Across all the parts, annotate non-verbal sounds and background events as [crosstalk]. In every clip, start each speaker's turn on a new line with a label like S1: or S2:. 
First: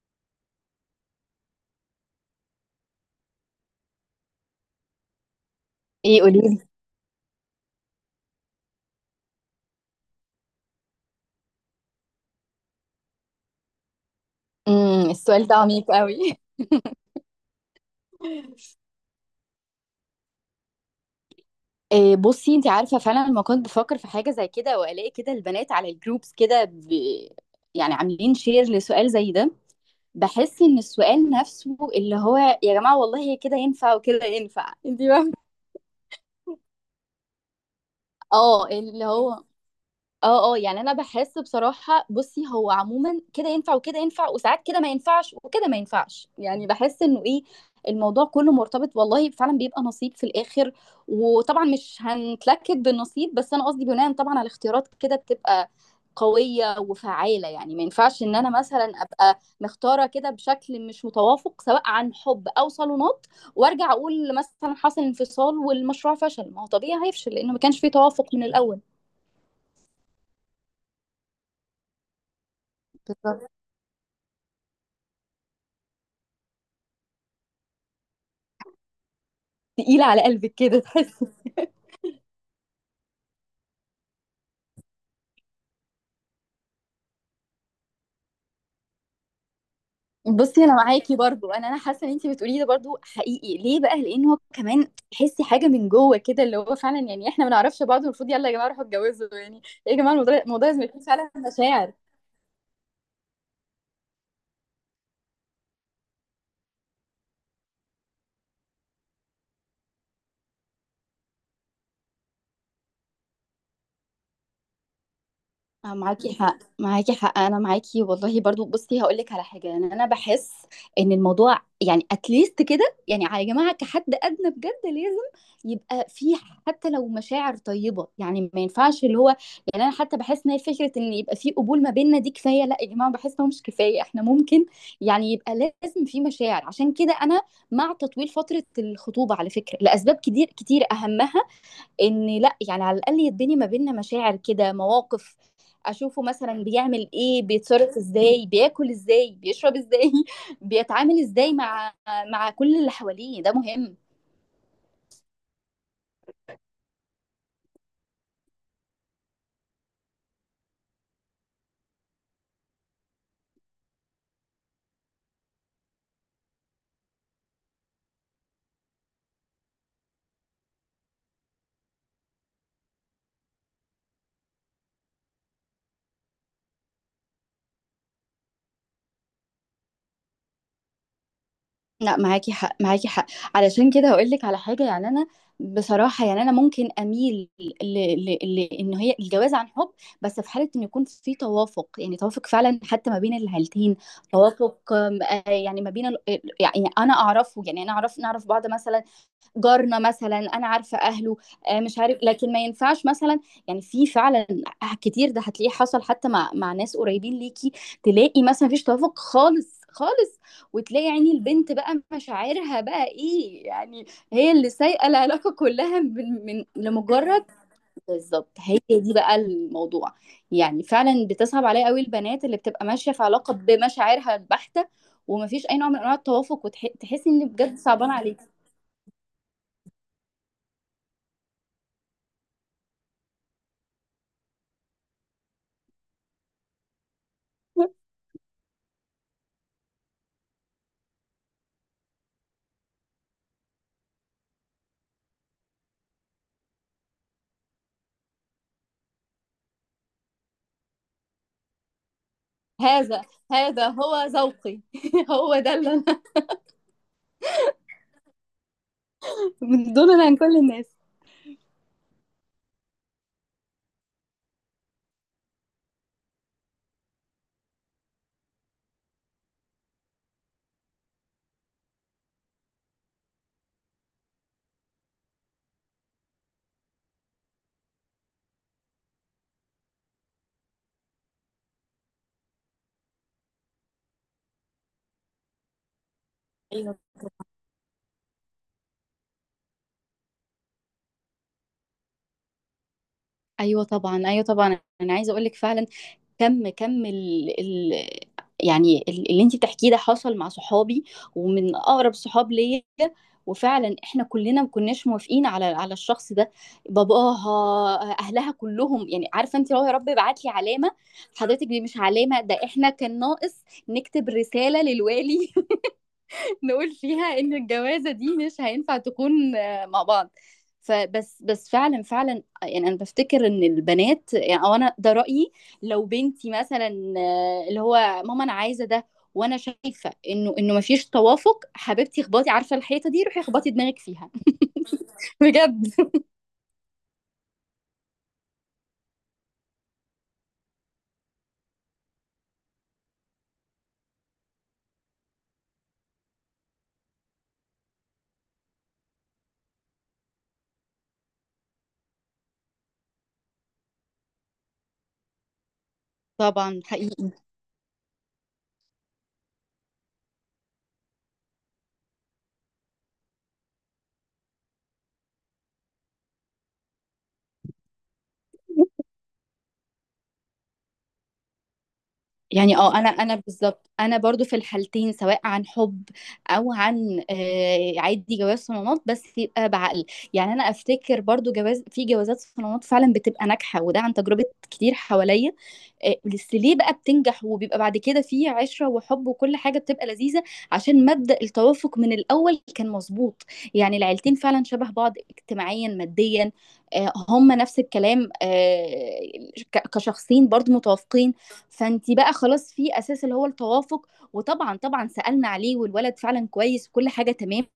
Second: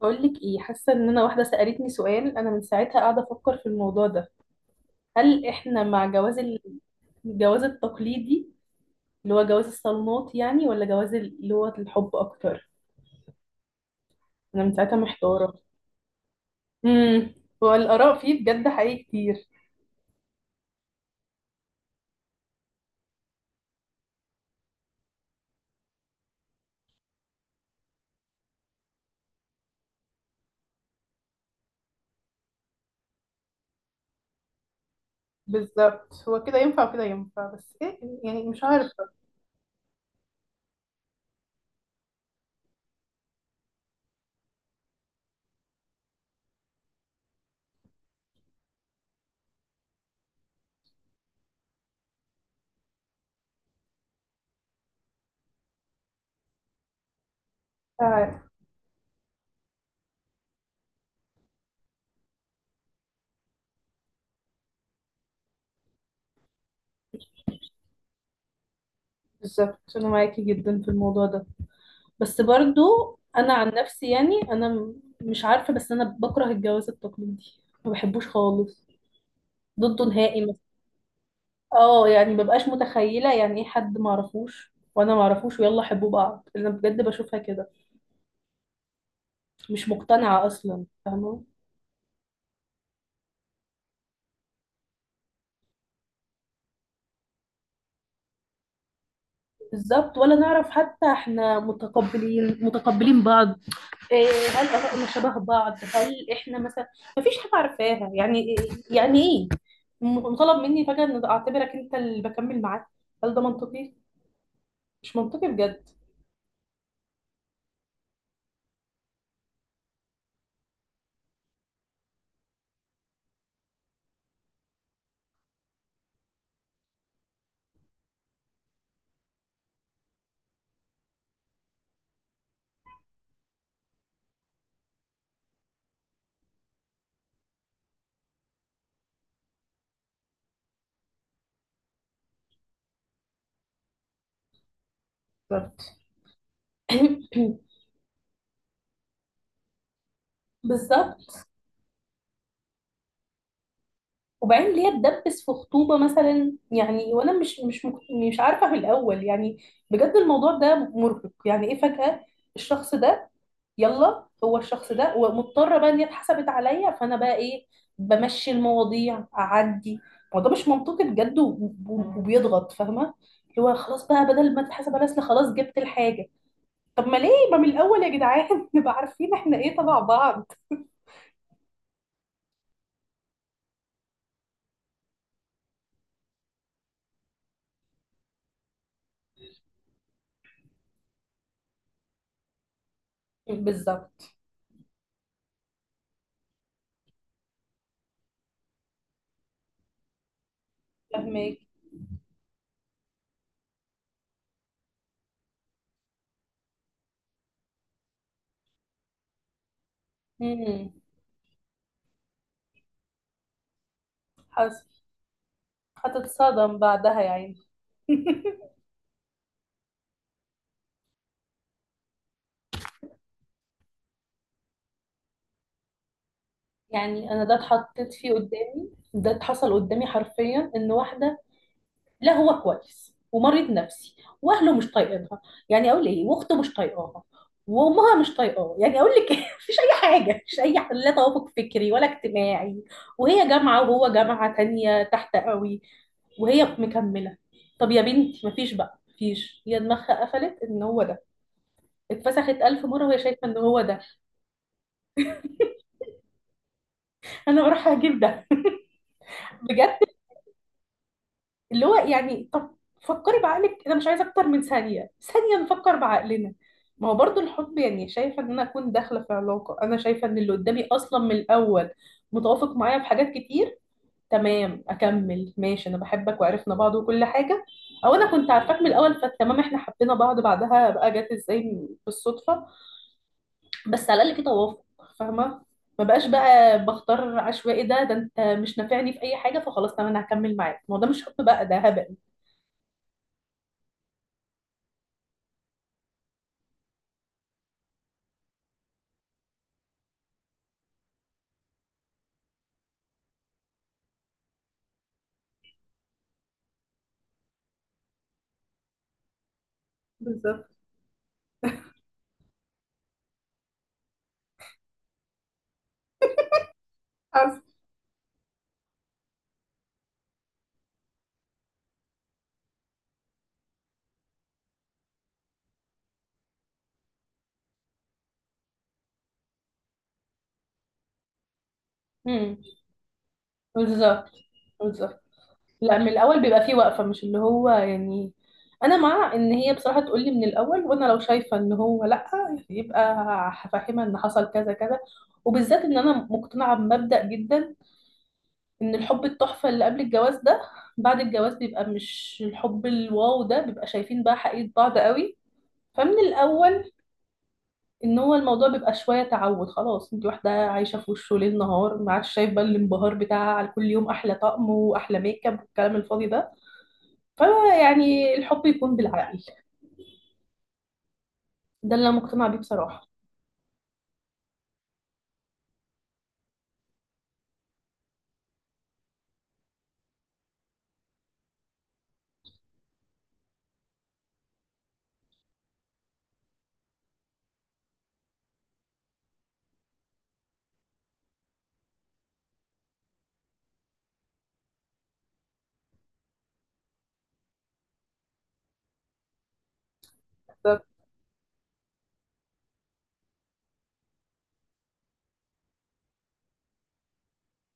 S1: بقول لك ايه، حاسه ان انا واحده سالتني سؤال انا من ساعتها قاعده افكر في الموضوع ده. هل احنا مع
S2: ايه،
S1: جواز
S2: قوليلي.
S1: الجواز التقليدي، اللي هو جواز الصالونات يعني، ولا جواز اللي هو الحب اكتر؟ انا من ساعتها
S2: السؤال ده
S1: محتاره.
S2: عميق قوي.
S1: امم. هو الاراء فيه بجد حقيقي كتير.
S2: إيه. [laughs] بصي، انت عارفه فعلا لما كنت بفكر في حاجه زي كده والاقي كده البنات على الجروبس كده يعني عاملين شير لسؤال زي ده. بحس ان السؤال نفسه اللي هو يا جماعه والله كده ينفع وكده ينفع، انت فاهمه.
S1: بالظبط، هو كده ينفع وكده ينفع، بس ايه يعني، مش
S2: اه
S1: عارفه
S2: اللي
S1: مش
S2: هو، اه يعني انا بحس بصراحه. بصي، هو عموما كده ينفع وكده ينفع، وساعات كده ما ينفعش وكده ما ينفعش. يعني بحس انه ايه، الموضوع كله مرتبط والله، فعلا بيبقى نصيب في الاخر. وطبعا مش هنتلكك بالنصيب، بس انا قصدي بناء طبعا على اختيارات كده بتبقى قويه وفعاله. يعني ما ينفعش ان
S1: عارفة.
S2: انا مثلا ابقى مختاره كده بشكل مش متوافق، سواء عن حب او صالونات. وارجع اقول مثلا حصل انفصال والمشروع فشل، ما هو طبيعي هيفشل لانه ما كانش فيه توافق من الاول.
S1: بالظبط انا معاكي جدا في الموضوع ده، بس برضو
S2: بالظبط.
S1: انا عن نفسي يعني انا مش عارفه، بس انا بكره الجواز التقليدي، ما بحبوش خالص،
S2: تقيلة
S1: ضده
S2: على
S1: نهائي
S2: قلبك
S1: مثلا.
S2: كده تحسي؟
S1: اه يعني مبقاش متخيله يعني ايه حد ما اعرفوش وانا ما اعرفوش ويلا حبوا بعض، انا بجد بشوفها كده، مش مقتنعه
S2: بصي، انا
S1: اصلا،
S2: معاكي
S1: فاهمه؟
S2: برضو. انا حاسه ان انت بتقوليه ده برضو حقيقي. ليه بقى؟ لان هو كمان تحسي حاجه من جوه كده اللي هو فعلا يعني احنا ما نعرفش بعض، المفروض يلا يا جماعه روحوا اتجوزوا يعني. إيه يا جماعه،
S1: بالظبط، ولا
S2: الموضوع
S1: نعرف
S2: لازم يكون
S1: حتى
S2: فعلا
S1: احنا
S2: مشاعر.
S1: متقبلين متقبلين بعض. إيه. هل آرائنا شبه بعض؟ هل احنا مثلا مفيش حاجه عارفاها؟ يعني يعني ايه مطالب مني فجاه ان اعتبرك انت اللي بكمل معاك؟ هل ده منطقي؟ مش منطقي بجد.
S2: معاكي حق، معاكي حق، انا معاكي والله برضو. بصي، هقول لك على حاجه. يعني انا بحس ان الموضوع يعني اتليست كده، يعني يا جماعه كحد ادنى بجد لازم يبقى في حتى لو مشاعر طيبه، يعني ما ينفعش اللي هو. يعني انا حتى بحس ان هي فكره ان يبقى في قبول ما بيننا دي كفايه. لا يا جماعه، بحس انه مش كفايه، احنا ممكن يعني يبقى لازم في مشاعر. عشان كده انا مع تطويل فتره الخطوبه على فكره، لاسباب كتير كتير اهمها ان لا يعني، على الاقل يديني ما بيننا مشاعر كده مواقف.
S1: بالظبط.
S2: اشوفه مثلا بيعمل ايه،
S1: [clears throat]
S2: بيتصرف ازاي، بياكل ازاي، بيشرب ازاي، [laughs] بيتعامل
S1: بالظبط.
S2: ازاي مع كل اللي حواليه، ده مهم.
S1: وبعدين ليه اتدبس في خطوبة مثلا، يعني وانا مش عارفة من الاول يعني؟ بجد الموضوع ده مرهق. يعني ايه فجأة الشخص ده؟ يلا هو الشخص ده، ومضطرة بقى ان هي اتحسبت عليا، فانا بقى ايه، بمشي المواضيع اعدي؟ الموضوع مش منطقي بجد، وبيضغط. فاهمة، اللي هو خلاص بقى بدل ما تتحسب على اصل خلاص جبت الحاجة. طب ما ليه، ما من الاول يا جدعان [laughs] نبقى عارفين احنا ايه تبع بعض.
S2: لا، معاكي حق، معاكي حق. علشان كده هقول لك على حاجه. يعني انا بصراحه، يعني انا ممكن اميل ان هي الجواز عن حب. بس في حاله ان يكون في توافق، يعني توافق فعلا حتى ما بين العيلتين.
S1: بالظبط.
S2: توافق آم، آه، يعني ما بين يعني انا اعرفه، يعني انا اعرف نعرف بعض مثلا. جارنا مثلا انا عارفه اهله.
S1: فاهمك.
S2: مش عارف، لكن ما ينفعش مثلا. يعني في فعلا كتير ده هتلاقيه حصل حتى مع ناس قريبين ليكي. تلاقي مثلا مفيش توافق خالص خالص.
S1: امم.
S2: وتلاقي يعني البنت بقى مشاعرها بقى ايه، يعني هي اللي
S1: حصل.
S2: سايقه العلاقه كلها من
S1: هتتصدم بعدها يا
S2: لمجرد.
S1: عيني.
S2: بالظبط،
S1: [laughs]
S2: هي دي بقى الموضوع. يعني فعلا بتصعب عليا قوي البنات اللي بتبقى ماشيه في علاقه بمشاعرها البحته، ومفيش اي نوع من انواع التوافق، وتحسي
S1: يعني انا
S2: ان
S1: ده
S2: بجد صعبان
S1: اتحطيت فيه
S2: عليكي.
S1: قدامي، ده اتحصل قدامي حرفيا، ان واحده، لا هو كويس ومريض نفسي، واهله مش طايقينها، يعني اقول ايه، واخته مش طايقاها، وامها مش طايقاه، يعني اقول لك إيه؟ [laughs] مفيش اي حاجه، لا توافق فكري ولا اجتماعي، وهي جامعه وهو جامعه تانية تحت قوي، وهي مكمله. طب يا بنتي، مفيش هي دماغها قفلت ان هو ده، اتفسخت الف مره وهي
S2: هذا
S1: شايفه ان هو
S2: هذا
S1: ده،
S2: هو ذوقي. [laughs] هو ده اللي أنا. [laughs]
S1: انا بروح اجيب ده
S2: من
S1: بجد.
S2: دون عن كل الناس.
S1: اللي هو يعني طب فكري بعقلك، انا مش عايزه اكتر من ثانيه ثانيه نفكر بعقلنا. ما هو برضو الحب يعني، شايفه ان انا اكون داخله في علاقه انا شايفه ان اللي قدامي اصلا من الاول متوافق معايا في حاجات كتير، تمام اكمل ماشي، انا بحبك وعرفنا بعض وكل حاجه، او انا كنت عارفاك من الاول فتمام، احنا حبينا بعض بعدها بقى، جت ازاي بالصدفه، بس على الاقل في توافق، فاهمه؟ ما بقاش بقى
S2: أيوه،
S1: بختار عشوائي، ده انت مش نافعني في اي حاجه فخلاص تمام انا هكمل معاك، ما هو ده مش حب بقى، ده هبل.
S2: أيوه طبعًا، أيوه طبعًا، أنا عايزة أقول لِك فعلًا. كَم كَم ال ال يعني اللي أنتِ بتحكيه ده حصل مع صحابي، ومن أقرب صحاب ليّا، وفعلًا إحنا كُلّنا ما كُناش موافقين على الشخص ده. باباها، أهلها كُلّهم، يعني عارفة أنتِ اللي هو يا رب ابعت لي
S1: بالظبط.
S2: علامة، حضرتِك دي مش علامة، ده إحنا كان ناقص نكتب رسالة للوالي نقول فيها ان
S1: حظ.
S2: الجوازه دي مش هينفع تكون مع بعض. فبس بس فعلا فعلا، يعني انا بفتكر ان البنات يعني، او انا ده رايي. لو بنتي مثلا، اللي هو ماما انا عايزه ده، وانا شايفه انه مفيش توافق، حبيبتي اخبطي،
S1: امم.
S2: عارفه الحيطه دي، روحي اخبطي دماغك
S1: بالظبط.
S2: فيها.
S1: بالظبط.
S2: [laughs] بجد.
S1: لا من الاول بيبقى فيه وقفه، مش اللي هو يعني. انا مع ان هي بصراحه تقول لي من الاول، وانا لو شايفه ان هو لا، يبقى هفهمها ان حصل كذا كذا. وبالذات ان انا مقتنعه بمبدأ جدا، ان الحب التحفه اللي قبل الجواز ده، بعد الجواز بيبقى مش الحب الواو ده، بيبقى شايفين بقى حقيقه بعض قوي. فمن
S2: طبعا
S1: الاول
S2: حقيقي.
S1: ان هو الموضوع بيبقى شويه تعود، خلاص انت واحده عايشه في وشه ليل نهار، ما عادش شايفه الانبهار بتاعها على كل يوم احلى طقم واحلى ميك اب والكلام الفاضي ده. فيعني الحب يكون بالعقل، ده اللي انا مقتنعه بيه
S2: يعني اه،
S1: بصراحه.
S2: انا بالظبط، انا برضو في الحالتين، سواء عن حب او عن عادي جواز صالونات، بس يبقى بعقل. يعني انا افتكر برضو جواز في جوازات صالونات فعلا بتبقى ناجحه، وده عن تجربه كتير حواليا. بس ليه بقى بتنجح وبيبقى بعد كده في عشره وحب وكل حاجه بتبقى لذيذه؟ عشان مبدأ التوافق من الاول كان مظبوط. يعني العيلتين فعلا شبه بعض، اجتماعيا، ماديا، هم نفس الكلام. كشخصين برضو
S1: بالظبط.
S2: متوافقين. فانت بقى خلاص في اساس اللي هو التوافق. وطبعا طبعا سالنا عليه، والولد فعلا كويس وكل حاجه تمام.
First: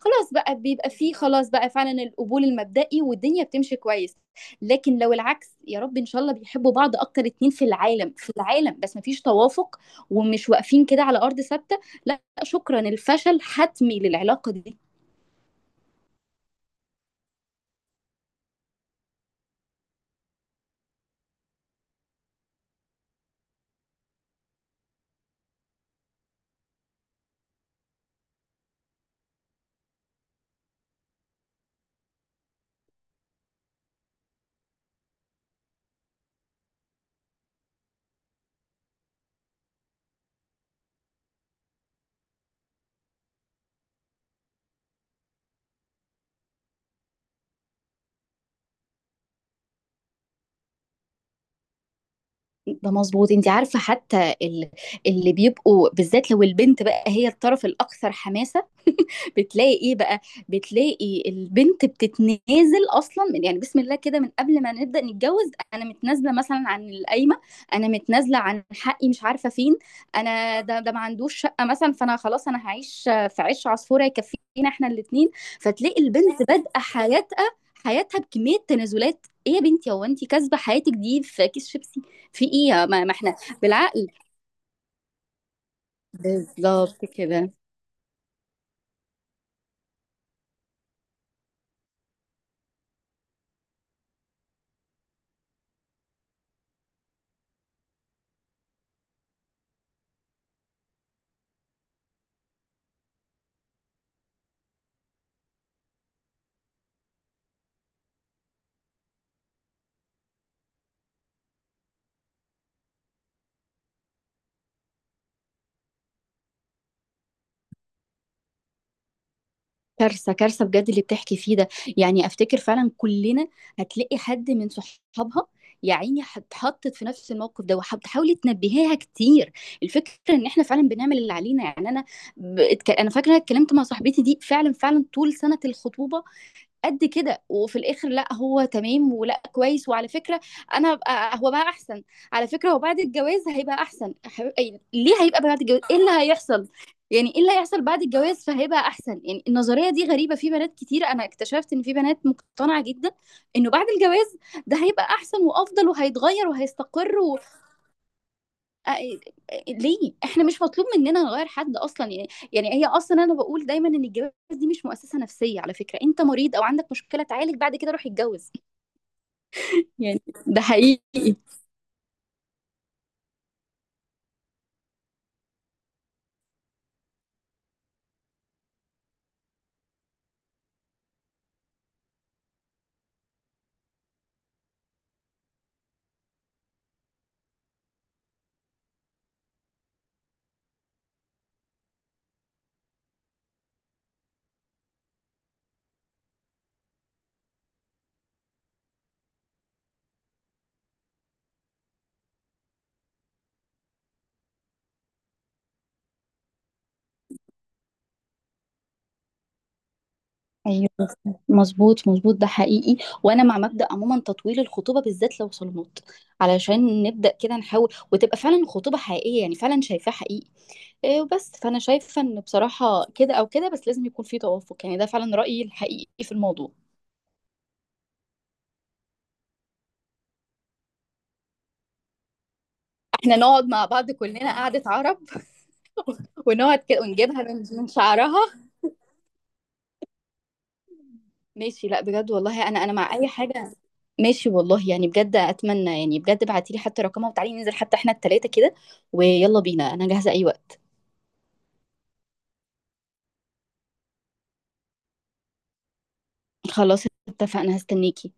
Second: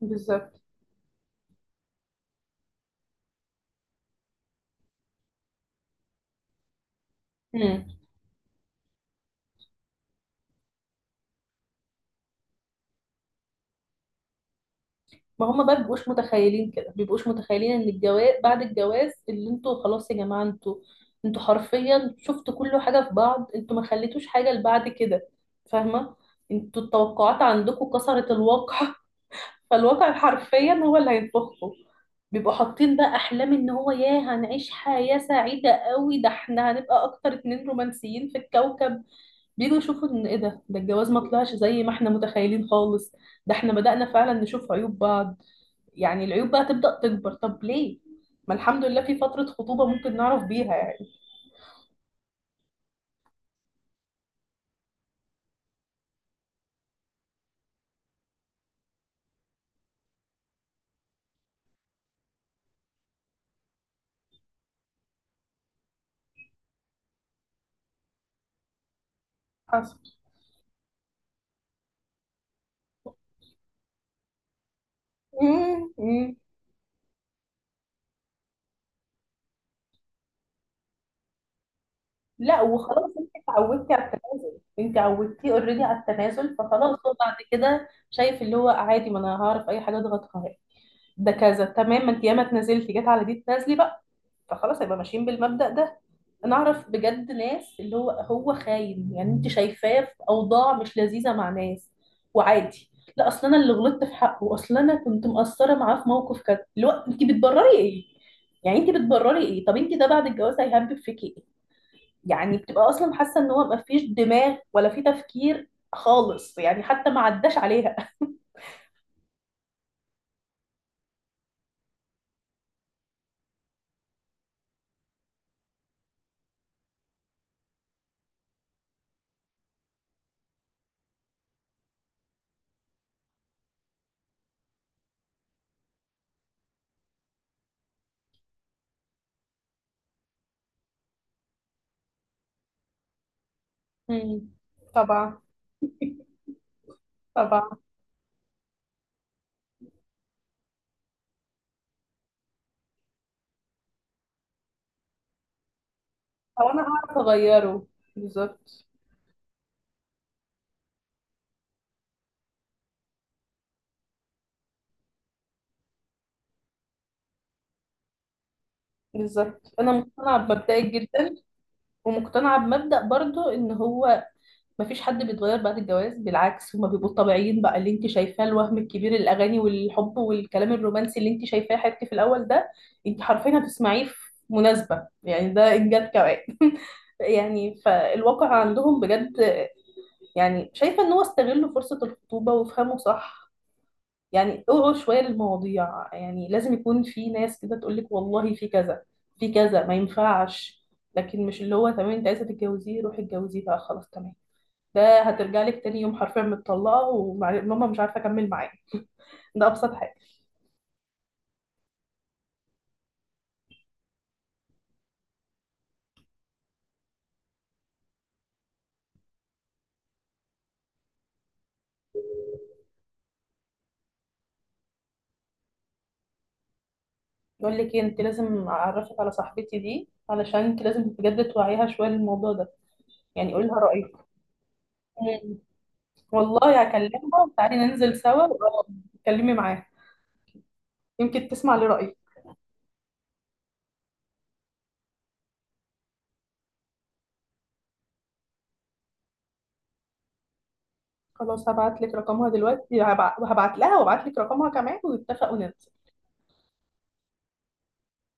S2: خلاص بقى
S1: بالظبط.
S2: بيبقى في، خلاص بقى فعلا القبول المبدئي والدنيا بتمشي كويس. لكن لو العكس، يا رب ان شاء الله، بيحبوا بعض اكتر اتنين في
S1: امم.
S2: العالم في العالم، بس مفيش توافق، ومش واقفين كده على ارض ثابته. لا شكرا، الفشل حتمي للعلاقه دي.
S1: ما هما بقى بيبقوش متخيلين كده، بيبقوش متخيلين ان الجواز بعد الجواز، اللي انتوا خلاص يا جماعه، انتوا حرفيا شفتوا كل حاجه في بعض، انتوا ما خليتوش حاجه لبعد كده، فاهمه؟ انتوا التوقعات عندكم كسرت الواقع. [laughs] فالواقع حرفيا هو اللي هيطبخه. بيبقوا حاطين بقى احلام ان هو ياه، هنعيش حياة سعيدة قوي، ده احنا هنبقى اكتر اتنين رومانسيين في الكوكب. بيجوا يشوفوا ان ايه ده الجواز ما طلعش زي ما احنا متخيلين خالص، ده احنا بدأنا فعلا نشوف عيوب بعض. يعني العيوب بقى تبدأ تكبر. طب ليه؟ ما الحمد لله في فترة خطوبة ممكن نعرف بيها يعني.
S2: ده مظبوط، انت عارفه حتى اللي بيبقوا بالذات لو البنت بقى هي الطرف الاكثر حماسه. بتلاقي ايه بقى؟ بتلاقي البنت بتتنازل اصلا من يعني بسم الله كده من قبل ما نبدا نتجوز، انا متنازله مثلا عن القايمه، انا متنازله عن حقي مش عارفه فين.
S1: حصل.
S2: انا ده ما عندوش شقه مثلا، فانا خلاص انا هعيش في عيش عصفوره يكفينا احنا الاثنين. فتلاقي
S1: [laughs]
S2: البنت بادئه حياتها بكميه تنازلات. ايه يا بنتي، هو انت كاسبه حياتك دي في كيس شيبسي؟ في
S1: لا
S2: ايه؟ ما,
S1: وخلاص،
S2: ما
S1: انت
S2: احنا.
S1: اتعودتي على
S2: بالعقل.
S1: التنازل، انت عودتيه اوريدي على التنازل، فخلاص
S2: بالظبط
S1: هو بعد
S2: كده.
S1: كده شايف اللي هو عادي، ما انا هعرف اي حاجه اضغط قهر. ده كذا تمام، ما انت ياما اتنازلتي، جت على دي تنازلي بقى. فخلاص هيبقى ماشيين بالمبدأ ده. انا اعرف بجد ناس، اللي هو خاين، يعني انت شايفاه في اوضاع مش لذيذه مع ناس، وعادي. لا اصل انا اللي غلطت في حقه، اصل انا كنت مقصره معاه في موقف كذا، اللي هو انت بتبرري ايه يعني، انت بتبرري ايه؟ طب انت ده بعد الجواز هيهبب فيكي. يعني بتبقى اصلا حاسه ان هو مفيش دماغ ولا في تفكير خالص، يعني حتى ما عداش عليها.
S2: كارثة كارثة بجد اللي بتحكي فيه ده. يعني افتكر فعلا كلنا هتلاقي حد من صحابها يا عيني اتحطت في نفس الموقف ده، وحاولي تنبهيها كتير. الفكرة ان احنا فعلا بنعمل اللي علينا. يعني انا فاكرة اتكلمت مع صاحبتي دي فعلا فعلا طول سنة الخطوبة، قد كده، وفي الاخر لا هو تمام ولا كويس. وعلى فكره، انا بقى هو بقى احسن. على فكره، هو بعد الجواز هيبقى احسن.
S1: مم.
S2: ليه
S1: طبعا.
S2: هيبقى بعد الجواز؟ ايه اللي هيحصل؟ يعني ايه اللي
S1: طبعا.
S2: هيحصل بعد الجواز فهيبقى احسن؟ يعني النظريه دي غريبه. في بنات كتير انا اكتشفت ان في بنات مقتنعه جدا انه بعد الجواز ده هيبقى احسن وافضل وهيتغير
S1: او انا هعرف
S2: وهيستقر
S1: اغيره. بالظبط.
S2: آه، ليه احنا مش مطلوب مننا نغير حد اصلا يعني. يعني هي اصلا، انا بقول دايما ان الجواز دي مش مؤسسة نفسية على فكرة، انت مريض او عندك مشكلة تعالج، بعد كده روح اتجوز.
S1: بالظبط. انا
S2: يعني
S1: مقتنعه
S2: ده
S1: بمبدأي جدا،
S2: حقيقي.
S1: ومقتنعه بمبدأ برضو ان هو مفيش حد بيتغير بعد الجواز، بالعكس هما بيبقوا طبيعيين بقى، اللي انت شايفاه الوهم الكبير، الاغاني والحب والكلام الرومانسي اللي انت شايفاه حبيبتي في الاول ده، انت حرفيا هتسمعيه في مناسبة، يعني ده انجاز كمان. [laughs] يعني فالواقع عندهم بجد. يعني شايفة ان هو استغلوا فرصة الخطوبة وافهموا صح. يعني اوعوا شوية للمواضيع، يعني لازم يكون في ناس كده تقولك والله في كذا، في كذا ما ينفعش. لكن مش اللي هو تمام انت عايزة تتجوزيه روحي اتجوزيه بقى، خلاص تمام. ده هترجع لك تاني يوم حرفيا متطلقه، وماما مش عارفه اكمل معاه، ده ابسط حاجه.
S2: ايوه، مظبوط مظبوط ده حقيقي. وانا مع مبدأ عموما تطويل الخطوبة، بالذات لو صالونات، علشان نبدأ كده نحاول وتبقى فعلا خطوبة حقيقية، يعني فعلا شايفاها حقيقي. إيه وبس. فانا شايفة ان بصراحة كده او كده، بس لازم يكون في توافق، يعني ده فعلا رأيي الحقيقي في الموضوع.
S1: يقول لك إيه، انت لازم اعرفك على صاحبتي دي، علشان انت لازم بجد توعيها شويه للموضوع ده،
S2: احنا
S1: يعني
S2: نقعد
S1: قولي لها
S2: مع بعض
S1: رايك.
S2: كلنا قعدة عرب.
S1: مم.
S2: [laughs] ونقعد
S1: والله
S2: كده
S1: هكلمها،
S2: ونجيبها من
S1: وتعالي
S2: من
S1: ننزل سوا
S2: شعرها.
S1: وأقعد اتكلمي معاها، يمكن تسمع
S2: ماشي. لا
S1: لرايي.
S2: بجد والله، انا مع اي حاجة. ماشي والله، يعني بجد اتمنى، يعني بجد ابعتي لي حتى رقمها، وتعالي ننزل حتى احنا التلاتة كده. ويلا بينا، انا جاهزة اي وقت.
S1: خلاص هبعت لك رقمها دلوقتي، هبعت لها وابعت لك رقمها كمان، ونتفقوا ننزل.
S2: خلاص. اتفقنا. هستنيكي.